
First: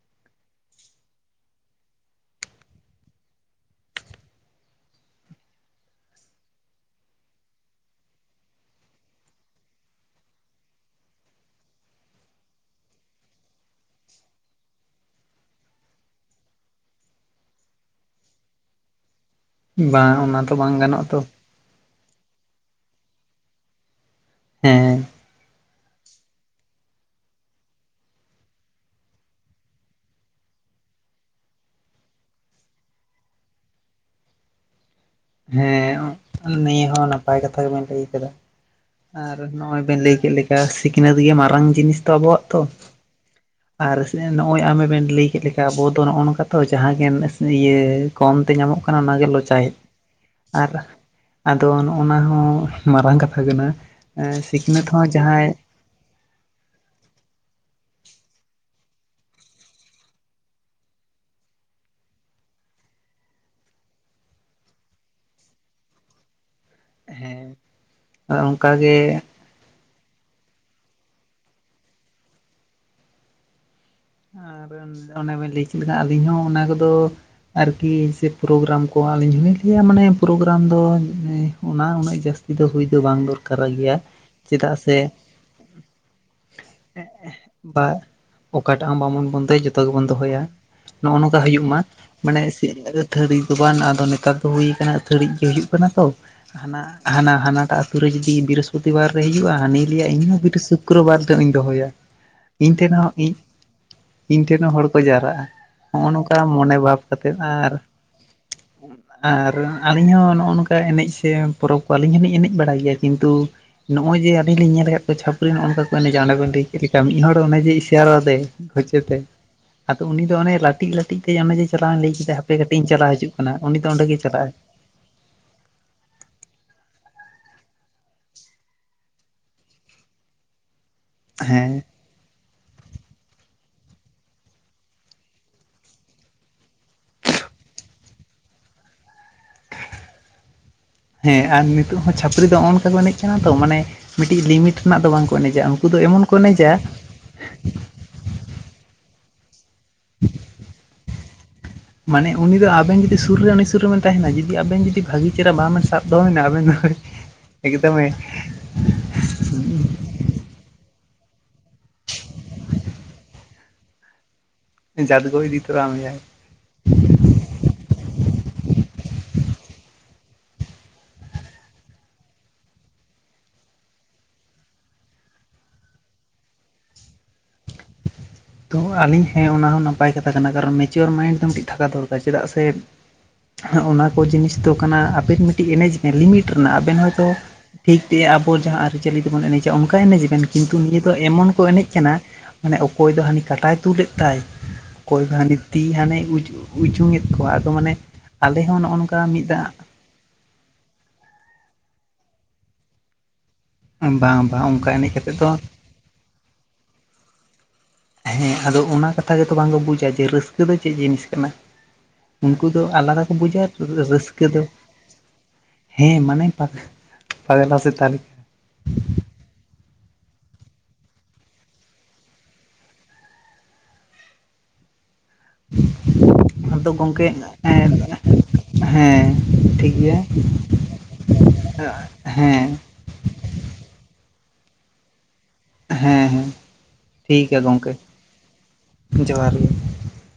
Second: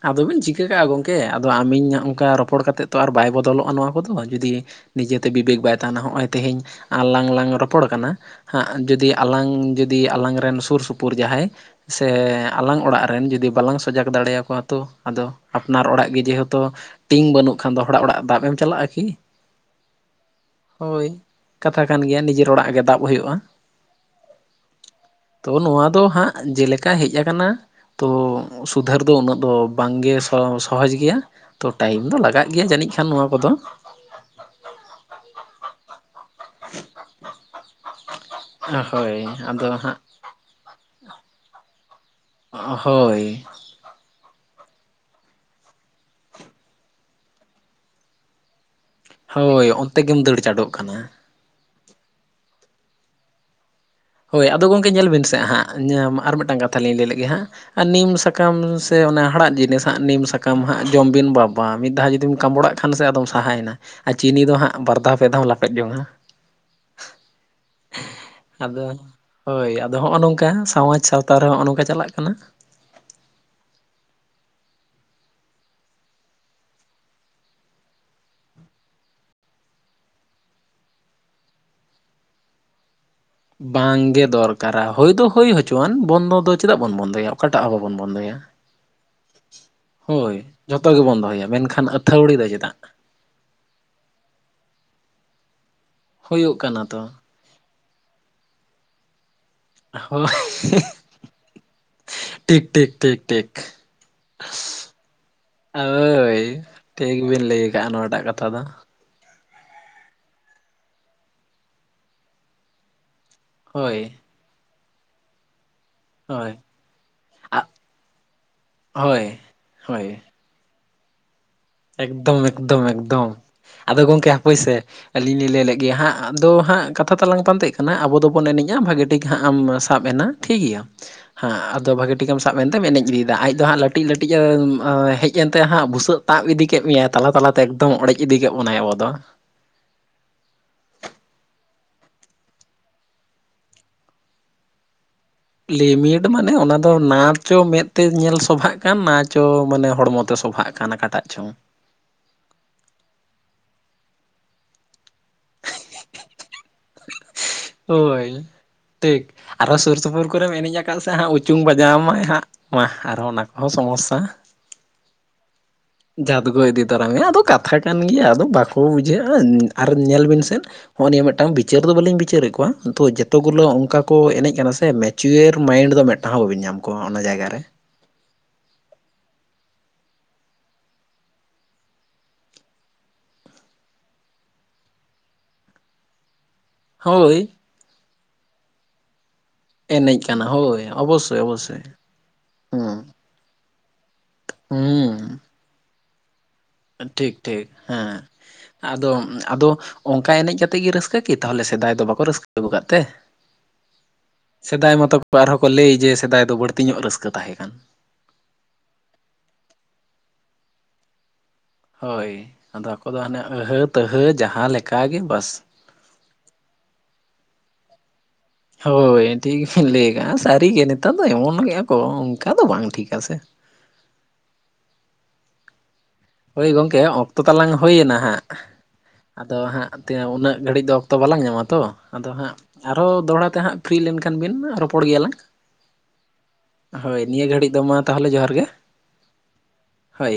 ᱟᱫᱚ ᱵᱤᱱ ᱪᱤᱠᱟᱹ ᱠᱟᱜᱼᱟ ᱜᱚᱢᱠᱮ ᱟᱫᱚ ᱟᱢ ᱤᱧ ᱦᱚᱸᱜᱼᱚᱝᱠᱟ ᱨᱚᱯᱚᱲ ᱠᱟᱛᱮᱜ ᱛᱚ ᱟᱨ ᱵᱟᱭ ᱵᱚᱫᱚᱞᱚᱜᱼᱟ ᱱᱚᱣᱟ ᱠᱚᱫᱚ ᱡᱩᱫᱤ ᱱᱤᱡᱮ ᱛᱮ ᱵᱤᱵᱮᱠ ᱵᱟᱭ ᱛᱟᱦᱮᱱᱟ ᱦᱚᱸᱜᱼᱚᱭ ᱛᱮᱦᱮᱧ ᱟᱞᱟᱝ ᱞᱟᱝ ᱨᱚᱯᱚᱲ ᱠᱟᱱᱟ ᱦᱟᱸᱜ ᱡᱩᱫᱤ ᱟᱞᱟᱝ ᱡᱩᱫᱤ ᱟᱞᱟᱝ ᱨᱮᱱ ᱥᱩᱨ ᱥᱩᱯᱩᱨ ᱡᱟᱦᱟᱸᱭ ᱥᱮ ᱟᱞᱟᱝ ᱚᱲᱟᱜ ᱨᱮᱱ ᱡᱩᱫᱤ ᱵᱟᱞᱟᱝ ᱥᱚᱡᱟᱠᱽ ᱫᱟᱲᱮᱭᱟ ᱠᱚᱣᱟ ᱛᱚ ᱟᱫᱚ ᱟᱯᱱᱟᱨ ᱚᱲᱟᱜ ᱜᱮ ᱡᱮᱦᱮᱛᱩ ᱴᱤᱝ ᱵᱟᱹᱱᱩᱜ ᱠᱷᱟᱱ ᱫᱚ ᱦᱚᱲᱟᱜ ᱚᱲᱟᱜ ᱫᱟᱵ ᱮᱢ ᱪᱟᱞᱟᱜᱼᱟ ᱠᱤ ᱾ ᱵᱟᱝ ᱚᱱᱟ ᱛᱚ ᱵᱟᱝ ᱜᱟᱱᱚᱜᱼᱟ ᱛᱚ ᱾ ᱠᱟᱛᱷᱟ ᱠᱟᱱ ᱜᱮᱭᱟ ᱱᱤᱡᱮᱨ ᱚᱲᱟᱜ ᱜᱮ ᱫᱟᱵ ᱦᱩᱭᱩᱜᱼᱟ ᱾ ᱦᱮᱸ ᱾ ᱛᱚ ᱱᱚᱣᱟ ᱫᱚ ᱦᱟᱸᱜ ᱡᱮᱞᱮᱠᱟ ᱦᱮᱡ ᱟᱠᱟᱱᱟ ᱛᱚ ᱥᱩᱫᱷᱟᱹᱨ ᱫᱚ ᱩᱱᱟᱹᱜ ᱫᱚ ᱵᱟᱝᱜᱮ ᱥᱚ ᱥᱚᱦᱚᱡᱽ ᱜᱮᱭᱟ ᱾ ᱛᱚ ᱴᱟᱭᱤᱢ ᱫᱚ ᱞᱟᱜᱟᱜ ᱜᱮᱭᱟ ᱡᱟᱹᱱᱤᱡ ᱠᱷᱟᱱ ᱱᱚᱣᱟ ᱠᱚᱫᱚ ᱾ ᱦᱮᱸ ᱱᱤᱭᱟᱹ ᱦᱚᱸ ᱱᱟᱯᱟᱭ ᱠᱟᱛᱷᱟ ᱜᱮᱵᱮᱱ ᱞᱟᱹᱭ ᱟᱠᱟᱫᱟ ᱾ ᱦᱳᱭ ᱟᱨ ᱟᱫᱚ ᱱᱚᱜᱼᱚᱭ ᱦᱟᱸᱜ ᱵᱮᱱ ᱞᱟᱹᱭ ᱠᱮᱜ ᱞᱮᱠᱟ ᱥᱤᱠᱷᱱᱟᱹᱛ ᱜᱮ ᱢᱟᱨᱟᱝ ᱡᱤᱱᱤᱥ ᱫᱚ ᱟᱵᱚᱣᱟᱜ ᱾ ᱦᱳᱭ ᱾ ᱟᱨ ᱱᱚᱜᱼᱚᱭ ᱟᱢᱮᱵᱮᱱ ᱞᱟᱹᱭ ᱠᱮᱜ ᱞᱮᱠᱟ ᱟᱵᱚ ᱫᱚ ᱱᱚᱜ-ᱱᱚᱝᱠᱟ ᱛᱚ ᱡᱟᱦᱟᱸ ᱜᱮ ᱤᱭᱟᱹ ᱠᱚᱢᱛᱮ ᱧᱟᱢᱚᱜ ᱠᱟᱱᱟ ᱚᱱᱟᱜᱮ ᱦᱳᱭ ᱞᱚᱪᱟᱭᱮᱜ ᱚᱱᱛᱮ ᱜᱮᱢ ᱫᱟᱹᱲ ᱟᱨ ᱪᱟᱰᱚᱜ ᱠᱟᱱᱟ ᱟᱫᱚ ᱱᱚᱜᱼᱱᱟ ᱦᱚᱸ ᱢᱟᱨᱟᱝ ᱠᱟᱛᱷᱟ ᱠᱟᱱᱟ ᱾ ᱦᱳᱭ ᱟᱫᱚ ᱜᱚᱝᱠᱮ ᱧᱮᱞ ᱵᱤᱱ ᱥᱮᱜ ᱦᱟᱸᱜ ᱟᱨ ᱢᱤᱫᱴᱟᱝ ᱠᱟᱛᱷᱟ ᱞᱤᱧ ᱞᱟᱹᱭ ᱞᱮᱜᱮ ᱦᱟᱸᱜ ᱾ ᱟᱨ ᱱᱤᱢ ᱥᱟᱠᱟᱢ ᱥᱮ ᱚᱱᱟ ᱦᱟᱲᱟᱜ ᱡᱤᱱᱤᱥ ᱦᱟᱸᱜ ᱱᱤᱢ ᱥᱟᱠᱟᱢ ᱦᱟᱸᱜ ᱡᱚᱢ ᱵᱤᱱ ᱵᱟᱵᱟ ᱢᱤᱫ ᱫᱷᱟᱣ ᱡᱩᱫᱤᱢ ᱠᱟᱢᱵᱲᱟᱜ ᱛᱷᱟᱱ ᱥᱮ ᱟᱫᱚᱢ ᱥᱟᱦᱟᱭᱮᱱᱟ ᱟᱨ ᱪᱤᱱᱤ ᱫᱚ ᱦᱟᱸᱜ ᱵᱟᱨᱫᱷᱟᱣ ᱯᱮ ᱫᱷᱟᱣᱮᱢ ᱞᱟᱯᱮᱫ ᱡᱚᱝᱟ ᱾ ᱦᱮᱸ ᱾ ᱟᱫᱚ, ᱦᱚᱭ ᱟᱫᱚ ᱦᱚᱸᱜ-ᱱᱚᱝᱠᱟ ᱥᱟᱶᱟᱡᱽ ᱥᱟᱶᱛᱟ ᱨᱮ ᱦᱚᱜᱼᱱᱚᱝᱠᱟ ᱪᱟᱞᱟᱜ ᱠᱟᱱᱟ ᱾ ᱟᱨ ᱚᱱᱮ ᱵᱮᱱ ᱞᱟᱹᱭ ᱠᱮᱫ ᱞᱮᱠᱟ ᱟᱹᱞᱤᱧ ᱦᱚᱸ ᱚᱱᱟ ᱠᱚᱫᱚ ᱾ ᱟᱨᱠᱤ ᱥᱮ ᱯᱨᱚᱜᱨᱟᱢ ᱠᱚ ᱟᱹᱞᱤᱧ ᱦᱚᱞᱤᱧ ᱞᱟᱹᱭ ᱜᱮᱭᱟ ᱢᱟᱱᱮ ᱯᱨᱳᱜᱨᱟᱢ ᱫᱚ ᱢᱟᱱᱮ ᱚᱱᱟ ᱩᱱᱟᱹᱜ ᱡᱟᱹᱥᱼᱼ ᱛᱤ ᱫᱚ ᱦᱩᱭ ᱫᱚ ᱵᱟᱝ ᱫᱚᱨ ᱵᱟᱝᱜᱮ ᱫᱚᱨᱠᱟᱨᱟ ᱦᱩᱭ ᱫᱚ ᱦᱩᱭ ᱦᱚᱪᱚᱣᱟᱱ ᱵᱚᱱᱫᱚ ᱫᱚ ᱪᱮᱫᱟᱜ ᱵᱚᱱ ᱵᱚᱱᱫᱚᱭᱟ ᱚᱠᱟᱴᱟᱜ ᱦᱚᱸ ᱵᱟᱵᱚᱱ ᱵᱟ ᱵᱚᱱᱫᱚᱭᱟ ᱾ ᱚᱠᱟᱴᱟᱜ ᱦᱚᱸ ᱵᱟᱵᱚᱱ ᱵᱚᱱᱫᱚᱭᱟ ᱡᱚᱛᱚ ᱜᱮᱵᱚᱱ ᱫᱚᱦᱚᱭᱟ ᱡᱷᱚᱛᱚ ᱜᱮ ᱵᱚᱱ ᱱᱚᱜᱼᱱᱚᱝᱠᱟ ᱫᱚᱦᱚᱭᱟ ᱦᱩᱭᱩᱜ ᱢᱟ, ᱢᱮᱱᱠᱷᱟᱱ ᱟᱹᱛᱷᱟᱹᱣᱲᱤ ᱢᱟᱱᱮ ᱫᱚ ᱥᱮ ᱪᱮᱫᱟᱜ ᱟᱹᱛᱷᱟᱹᱲᱤ ᱫᱚ ᱵᱟᱝ ᱟᱫᱚ ᱱᱮᱛᱟᱨ ᱫᱚ ᱦᱩᱭᱩᱭ ᱠᱟᱱᱟ ᱛᱷᱟᱹᱲᱤ ᱜᱮ ᱦᱩᱭᱩᱜ ᱠᱟᱱᱟ ᱛᱚ ᱦᱩᱭᱩᱜ ᱦᱟᱱᱟ ᱠᱟᱱᱟ ᱛᱚ ᱦᱟᱱᱟ ᱦᱟᱱᱟᱴᱟᱜ ᱯᱩᱨᱟᱹ ᱡᱩᱫᱤ ᱵᱤᱨᱟᱹᱥ ᱯᱚᱛᱤᱵᱟᱨ ᱨᱮ ᱦᱩᱭᱩᱜᱼᱟ, ᱦᱟᱹᱱᱤ ᱞᱟᱹᱭᱟ ᱦᱳᱭ ᱤᱧᱦᱚᱸ ᱡᱩᱫᱤ ᱥᱩᱠᱨᱚ ᱵᱟᱨ ᱦᱤᱞᱚᱜ ᱤᱧ ᱫᱚᱦᱚᱭᱟ ᱴᱷᱤᱠ ᱤᱧ ᱴᱦᱮᱱ ᱴᱷᱤᱠ ᱦᱚᱸ ᱴᱷᱤᱠ ᱤᱧ ᱴᱷᱤᱠ ᱤᱧ ᱴᱷᱮᱱ ᱦᱚᱸ ᱦᱚᱲ ᱠᱚ ᱡᱟᱣᱨᱟᱜᱼᱟ, ᱱᱚᱜᱼᱱᱚᱝᱠᱟ ᱦᱳᱭ ᱢᱚᱱᱮ ᱵᱷᱟᱵᱽ ᱴᱷᱤᱠ ᱠᱟᱛᱮᱫ ᱵᱤᱱ ᱞᱟᱹᱭ ᱟᱨ ᱟᱠᱟᱜᱼᱟ ᱱᱚᱣᱟᱴᱟᱜ ᱠᱟᱛᱷᱟ ᱫᱚ ᱟᱨ ᱟᱹᱞᱤᱧ ᱦᱚᱸ ᱱᱚᱜᱼᱱᱚᱝᱠᱟ ᱮᱱᱮᱡ ᱥᱮ ᱯᱚᱨᱚᱵᱽ ᱠᱚ ᱟᱹᱞᱤᱧ ᱦᱚᱸᱞᱤᱧ ᱮᱱᱮᱡᱽ ᱵᱟᱲᱟᱭ ᱜᱮᱭᱟ ᱠᱤᱱᱛᱩ ᱦᱳᱭ ᱱᱚᱜᱼᱚᱭ ᱡᱮ ᱟᱹᱞᱤᱧ ᱞᱤᱧ ᱧᱮᱞ ᱟᱠᱟᱫ ᱠᱚᱣᱟ ᱪᱷᱟᱯᱨᱤ ᱱᱚᱜᱼᱱᱚᱝᱠᱟ ᱠᱚ ᱮᱱᱮᱡᱼᱟ ᱚᱸᱰᱮ ᱵᱮᱱ ᱦᱳᱭ ᱞᱟᱹᱭ ᱠᱮᱫ ᱞᱮᱠᱟ ᱢᱤᱫ ᱦᱚᱲ ᱚᱱᱮᱡᱮ ᱤᱥᱟᱨᱟ ᱟᱫᱮ ᱦᱚᱪᱟᱹ ᱛᱮ ᱦᱳᱭ ᱟᱫᱚ ᱩᱱᱤ ᱫᱚ ᱚᱱᱮ ᱞᱟᱹᱴᱤᱡᱼ ᱞᱟᱹᱴᱤᱡ ᱛᱮ ᱚᱱᱮ ᱡᱮ ᱪᱟᱞᱟᱣ ᱤᱧ ᱞᱟᱹᱭ ᱠᱮᱫᱟ ᱦᱟᱯᱮ ᱠᱟᱹᱴᱤᱡ ᱤᱧ ᱪᱟᱞᱟᱣ ᱦᱤᱡᱩᱜ ᱮᱠᱫᱚᱢᱼᱮᱠᱫᱚᱢᱼᱮᱠᱫᱚᱢ ᱠᱟᱱᱟ ᱩᱱᱤ ᱫᱚ ᱟᱫᱚ ᱚᱸᱰᱮ ᱜᱮ ᱜᱚᱢᱠᱮ ᱪᱟᱞᱟᱜ ᱦᱟᱯᱮ ᱥᱮ ᱟᱹᱞᱤᱧ ᱞᱤᱧ ᱞᱟᱹᱭ ᱞᱮᱜᱟ ᱦᱟᱸᱜ, ᱟᱫᱚ ᱦᱟᱸᱜ ᱠᱟᱛᱷᱟ ᱛᱟᱞᱟᱝ ᱯᱟᱱᱛᱮᱜ ᱠᱟᱱᱟ ᱟᱵᱚ ᱫᱚᱵᱚᱱ ᱮᱱᱮᱡᱽᱼᱟ, ᱵᱷᱟᱜᱤ ᱴᱷᱤᱠ ᱦᱟᱸᱜ ᱟᱢᱥᱼᱼ ᱟᱵᱽ ᱮᱱᱟ ᱴᱷᱤᱠ ᱜᱮᱭᱟ᱾ ᱦᱮᱸ ᱟᱫᱚ ᱵᱷᱟᱹᱜᱤ ᱴᱷᱤᱠ ᱮᱢ ᱥᱟᱵ ᱮᱱᱛᱮᱢ ᱮᱱᱮᱡ ᱤᱫᱤᱭᱮᱫᱟ ᱟᱡ ᱫᱚ ᱦᱟᱸᱜ ᱞᱟᱹᱴᱤᱡᱼ ᱞᱟᱹᱴᱤᱡ ᱮ ᱦᱮᱡᱽ ᱮᱱᱛᱮ ᱦᱟᱸᱜ ᱵᱩᱥᱟᱹᱜ ᱛᱟᱵ ᱤᱫᱤ ᱠᱮᱫ ᱢᱮᱭᱟᱭ ᱛᱟᱞᱟ ᱛᱟᱞᱟᱛᱮ ᱮᱠᱫᱚᱢ ᱚᱲᱮᱡᱽ ᱤᱫᱤ ᱠᱮᱫ ᱵᱚᱱᱟᱭ ᱟᱵᱚ ᱫᱚ᱾ [inaudible] ᱦᱮᱸ ᱟᱨ ᱱᱤᱛᱚᱜ ᱦᱚᱸ ᱪᱷᱟᱯᱨᱤ ᱫᱚ ᱱᱚᱜᱚᱭ ᱱᱚᱝᱠᱟ ᱠᱚ ᱮᱱᱮᱡ ᱠᱟᱱᱟ ᱛᱚ ᱢᱟᱱᱮ ᱢᱤᱫᱴᱤᱡ ᱞᱤᱢᱤ ᱴ ᱨᱮᱱᱟᱜ ᱫᱚ ᱵᱟᱝᱠᱚ ᱮᱱᱮᱡᱟ ᱩᱱᱠᱩ ᱫᱚ ᱞᱤᱢᱤᱴ ᱮᱢᱚᱱ ᱠᱚ ᱢᱟᱱᱮ ᱮᱱᱮᱡᱟ᱾ ᱚᱱᱟ ᱫᱚ ᱱᱟ ᱪᱚ ᱢᱮᱫᱛᱮ ᱧᱮᱞ ᱥᱚᱵᱷᱟᱜ ᱠᱟᱱ ᱱᱟ ᱪᱚ ᱢᱟᱱᱮ ᱦᱚᱲᱢᱚ ᱛᱮ ᱥᱚᱵᱷᱟᱜ ᱠᱟᱱᱟ ᱚᱠᱟᱴᱟᱜ ᱪᱚᱝ᱾ ᱢᱟᱱᱮ ᱩᱱᱤ ᱫᱚ ᱟᱵᱮᱱ ᱡᱩᱫᱤ ᱥᱩᱨ ᱨᱮ ᱩᱱᱤ ᱥᱩᱨ ᱨᱮᱵᱮᱱ ᱛᱟᱦᱮᱱᱟ ᱡᱩᱫᱤ ᱟᱵᱮᱱ ᱡᱩᱫᱤ ᱵᱷᱟᱹᱜᱤ ᱪᱮᱦᱨᱟ ᱵᱟᱵᱮᱱ ᱥᱟᱵ ᱫᱚᱲᱚᱢᱮᱱᱟ ᱟᱵᱮᱱ ᱫᱚ ᱮᱠᱫᱚᱢᱮ ᱦᱳᱭ᱾ ᱴᱷᱤᱠ ᱟᱨᱦᱚ ᱥᱩᱨ ᱥᱩᱯᱩᱨ ᱠᱚᱨᱮᱢ ᱮᱱᱮᱡ ᱟᱠᱟᱫ ᱥᱮ ᱦᱟᱸᱜ ᱩᱪᱩᱝ ᱵᱟᱡᱟᱣᱢᱟᱭ ᱦᱟᱸᱜ᱾ ᱢᱟᱜ ᱟᱨᱚ ᱚᱱᱟ ᱠᱚᱦᱚᱸ ᱥᱚᱢᱚᱥᱟ᱾ ᱡᱦᱟᱫᱜᱚ ᱤᱫᱤ ᱛᱟᱨᱟ ᱢᱮᱭᱟ᱾ ᱡᱦᱟᱫᱜᱚ ᱤᱫᱤ ᱛᱟᱨᱟᱢᱮᱭᱟ ᱟᱫᱚ ᱠᱟᱛᱷᱟ ᱠᱟᱱ ᱜᱮᱭᱟ ᱟᱫᱚ ᱵᱟᱠᱚ ᱵᱩᱡᱷᱟᱹᱜᱼᱟ ᱟᱨ ᱧᱮᱞᱵᱤᱱ ᱥᱮ ᱦᱚᱸᱜᱼᱚ ᱱᱤᱭᱟᱹ ᱢᱤᱫᱴᱟᱱ ᱵᱤᱪᱟᱹᱨ ᱫᱚ ᱵᱟᱹᱞᱤᱧ ᱵᱤᱪᱟᱹᱨᱮᱫ ᱠᱚᱣᱟ ᱠᱤᱱᱛᱩ ᱡᱚᱛᱚ ᱜᱩᱞᱟᱹ ᱚᱱᱠᱟ ᱠᱚ ᱮᱱᱮᱡ ᱠᱟᱱᱟ ᱥᱮ ᱢᱮ ᱪᱩᱭᱮᱨ ᱢᱟᱭᱤᱸᱰ ᱫᱚ ᱢᱤᱫᱴᱟᱝ ᱦᱚᱸ ᱵᱟᱹᱵᱤᱱ ᱧᱟᱢ ᱠᱚᱣᱟ ᱚᱱᱟ ᱡᱟᱭᱜᱟ ᱨᱮ᱾ ᱛᱚ ᱟᱹᱞᱤᱧ ᱦᱮᱸ ᱚᱱᱟ ᱦᱚᱸ ᱱᱟᱯᱟᱭ ᱠᱟᱛᱷᱟ ᱠᱟᱱᱟ ᱠᱟᱨᱚᱱ ᱢᱮᱤᱪᱚᱨ ᱢᱟᱭᱤᱱᱰ ᱫᱚ ᱢᱤᱫᱴᱤᱡ ᱛᱷᱟᱠᱟ ᱫᱚᱨᱠᱟᱨ ᱪᱮᱫᱟᱜ ᱥᱮ᱾ ᱚᱱᱟ ᱠᱚ ᱡᱤᱱᱤᱥ ᱫᱚ ᱠᱟᱱᱟ ᱟᱵᱮᱱ ᱢᱤᱫᱴᱤᱡ ᱮᱱᱮᱡ ᱵᱤᱱ ᱞᱤᱢᱤ ᱨᱮᱱᱟᱜ, ᱟᱵᱮᱱ ᱦᱚᱭ ᱛᱚ ᱦᱳᱭ ᱴᱷᱤᱠ ᱛᱮᱭᱟᱜ ᱟᱵᱚ ᱡᱟᱦᱟᱸ ᱟᱨᱤᱪᱟᱞᱤ ᱛᱮᱵᱚᱱ ᱮᱱᱮᱡ ᱪᱮ ᱚᱱᱠᱟ ᱮᱱᱮᱡ ᱵᱮᱱ ᱠᱟᱱᱟ ᱠᱤᱱᱛᱩ ᱦᱳᱭ ᱱᱤᱭᱟᱹ ᱫᱚ ᱚᱵᱚᱥᱥᱳᱭ ᱮᱢᱚᱱ ᱠᱚ ᱚᱵᱚᱥᱥᱳᱭ ᱮᱱᱮᱡᱽ ᱠᱟᱱᱟ᱾ ᱢᱟᱱᱮ ᱦᱩᱸ ᱚᱠᱚᱭ ᱫᱚ ᱦᱟᱹᱱᱤ ᱠᱟᱴᱟᱭ ᱛᱩ ᱞᱮᱫ ᱛᱟᱭ ᱚᱠᱚᱭ ᱫᱚ ᱦᱩᱸ ᱦᱟᱱᱤ ᱛᱤ ᱦᱟᱱᱤ ᱩᱡᱼᱼ ᱩᱪᱩᱝ ᱮᱫᱽ ᱴᱷᱤᱠ ᱠᱚᱣᱟ ᱴᱷᱤᱠ ᱟᱫᱚ ᱢᱟᱱᱮ ᱦᱮᱸ ᱟᱞᱮ ᱦᱚᱸ ᱱᱚᱜᱼᱚ ᱟᱫᱚ ᱱᱚᱝᱠᱟ ᱢᱤᱫ ᱫᱟ ᱟᱫᱚ ᱚᱱᱠᱟ ᱮᱱᱮᱡᱽ ᱠᱟᱛᱮᱜ ᱜᱮ ᱨᱟᱹᱥᱠᱟᱹ ᱠᱤ ᱛᱟᱦᱚᱞᱮ ᱥᱮᱫᱟᱭ ᱫᱚ ᱵᱟᱠᱚ ᱨᱟᱹᱥᱠᱟᱹᱣ ᱟᱠᱟᱫ ᱛᱮ᱾ ᱵᱟᱝ ᱵᱟᱝ ᱚᱱᱠᱟ ᱥᱮᱫᱟᱭ ᱮᱱᱮᱡ ᱢᱟᱛᱚ ᱠᱟᱛᱮᱫ ᱫᱚ ᱟᱨᱦᱚᱸ ᱠᱚ ᱞᱟᱹᱭ ᱡᱮ ᱥᱮᱫᱟᱭ ᱫᱚ ᱵᱟᱹᱲᱛᱤ ᱧᱚᱜ ᱨᱟᱹᱥᱠᱟᱹ ᱛᱟᱦᱮᱸᱠᱟᱱ᱾ ᱦᱮᱸ ᱟᱫᱚ ᱚᱱᱟ ᱠᱟᱛᱷᱟ ᱜᱮᱛᱚ ᱵᱟᱝᱠᱚ ᱵᱩᱡᱟ ᱡᱮ ᱨᱟᱹᱥᱠᱟᱹ ᱫᱚ ᱪᱮᱫ ᱡᱤᱱᱤᱥ ᱠᱟᱱᱟ᱾ ᱦᱳᱭ ᱩᱱᱠᱩ ᱟᱫᱚ ᱟᱠᱚ ᱫᱚ ᱟᱞᱟᱫᱟ ᱠᱚ ᱦᱟᱱᱮ ᱵᱩᱡᱟ ᱟᱹᱦᱟᱹ ᱛᱦᱟᱹ ᱨᱟᱹᱥᱠᱟᱹ ᱫᱚ ᱡᱟᱦᱟᱸ ᱞᱮᱠᱟ ᱜᱮ ᱵᱟᱥ᱾ ᱦᱮᱸ ᱢᱟᱱᱮ ᱯᱟᱜ ᱯᱟᱜᱽᱞᱟ ᱥᱮᱛᱟ ᱞᱮᱠᱟ᱾ ᱦᱳᱭ ᱴᱷᱤᱠ ᱵᱤᱱ ᱞᱟᱹᱭ ᱟᱠᱟᱜᱼᱟ, ᱥᱟᱹᱨᱤᱜᱮ ᱱᱮᱛᱟᱨ ᱫᱚ ᱮᱢᱚᱱ ᱠᱮᱜᱼᱟ ᱠᱚ ᱚᱱᱠᱟ ᱫᱚ ᱵᱟᱝ ᱴᱷᱤᱠ ᱟᱥᱮ᱾ ᱦᱳᱭ ᱟᱫᱚ ᱜᱚᱢᱠᱮ ᱜᱚᱝᱠᱮ ᱚᱠᱛᱚ ᱛᱟᱞᱟᱝ ᱦᱩᱭ ᱮᱱᱟ ᱦᱟᱸᱜ᱾ ᱦᱮᱸ ᱟᱫᱚ ᱴᱷᱤᱠ ᱜᱮᱭᱟ ᱦᱟᱸᱜ ᱩᱱᱟᱹᱜ ᱜᱷᱟᱹᱲᱤᱡ ᱫᱚ ᱚᱠᱛᱚ ᱵᱟᱞᱟᱝ ᱧᱟᱢᱟ ᱛᱚ ᱦᱮᱸ ᱟᱫᱚ ᱦᱟᱸᱜ ᱦᱮᱸ ᱟᱨᱦᱚᱸ ᱫᱚᱦᱲᱟ ᱛᱮᱦᱟᱸᱜ ᱯᱷᱤᱨᱤ ᱞᱮᱱᱠᱷᱟᱱ ᱵᱤᱱ ᱨᱚᱯᱚᱲ ᱜᱮᱭᱟᱞᱟᱝ᱾ ᱦᱮᱸ ᱦᱮᱸ, ᱦᱳᱭ ᱱᱤᱭᱟᱹ ᱴᱷᱤᱠ ᱜᱮᱭᱟ ᱜᱷᱟᱹᱲᱤᱡ ᱫᱚ ᱜᱚᱝᱠᱮ ᱢᱟ ᱛᱟᱦᱚᱞᱮ ᱡᱚᱦᱟᱨ ᱜᱮ, ᱡᱚᱦᱟᱨ ᱜᱮ᱾ ᱦᱳᱭ᱾